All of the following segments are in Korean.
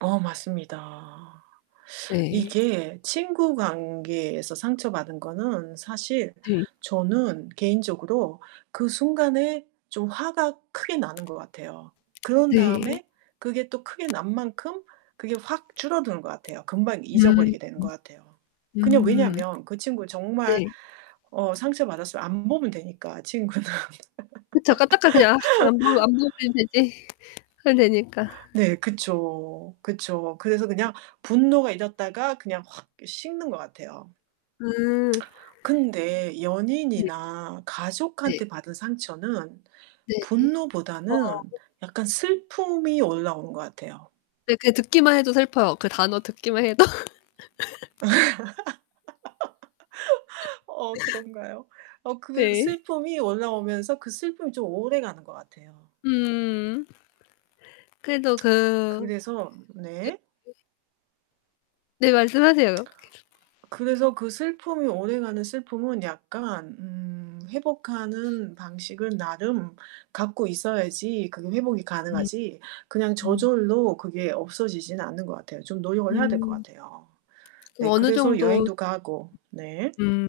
어, 맞습니다. 네. 이게 친구 관계에서 상처받은 거는 사실 네. 저는 개인적으로 그 순간에 좀 화가 크게 나는 것 같아요. 그런 네. 다음에 그게 또 크게 난 만큼 그게 확 줄어드는 것 같아요. 금방 음. 잊어버리게 되는 것 같아요. 그냥 음. 왜냐면 그 친구 정말 네. 어 상처 받았으면 안 보면 되니까, 친구는. 그쵸. 까딱하면 그냥 아 안 보 안 보면 되지. 그럼 되니까. 네 그쵸. 그쵸. 그래서 그냥 분노가 일었다가 그냥 확 식는 것 같아요. 음. 근데 네. 연인이나 네. 가족한테 받은 상처는 네. 어. 분노보다는 약간 슬픔이 올라오는 것 같아요. 네 그냥 듣기만 해도 슬퍼요. 그 단어 듣기만 해도. 어 그런가요? 어 그 네. 슬픔이 올라오면서 그 슬픔이 좀 오래 가는 것 같아요. 음. 그래도 그 그래서 네. [unintelligible] 네, 말씀하세요, 계속. 그래서 그 슬픔이 오래가는 슬픔은 약간 음 회복하는 방식은 나름 갖고 있어야지 그게 회복이 음. 가능하지 그냥 음. 저절로 그게 없어지지는 않는 것 같아요. 좀 노력을 해야 될 것 음 같아요. 네 그럼 어느 그래서 정도 여행도 가고. 네. 음,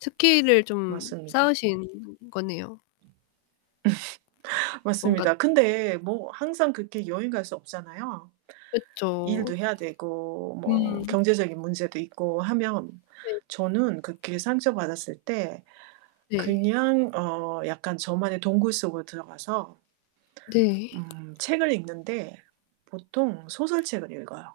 스킬을 좀 맞습니다. 쌓으신 거네요. 뭔가 맞습니다. 근데 뭐 항상 그렇게 여행 갈 수 없잖아요, 그쵸. 일도 해야 되고 음. 뭐 경제적인 문제도 있고 하면. 네. 저는 그렇게 상처 받았을 때, 네. 그냥 어 약간 저만의 동굴 속으로 들어가서 네. 음 책을 읽는데 보통 소설책을 읽어요.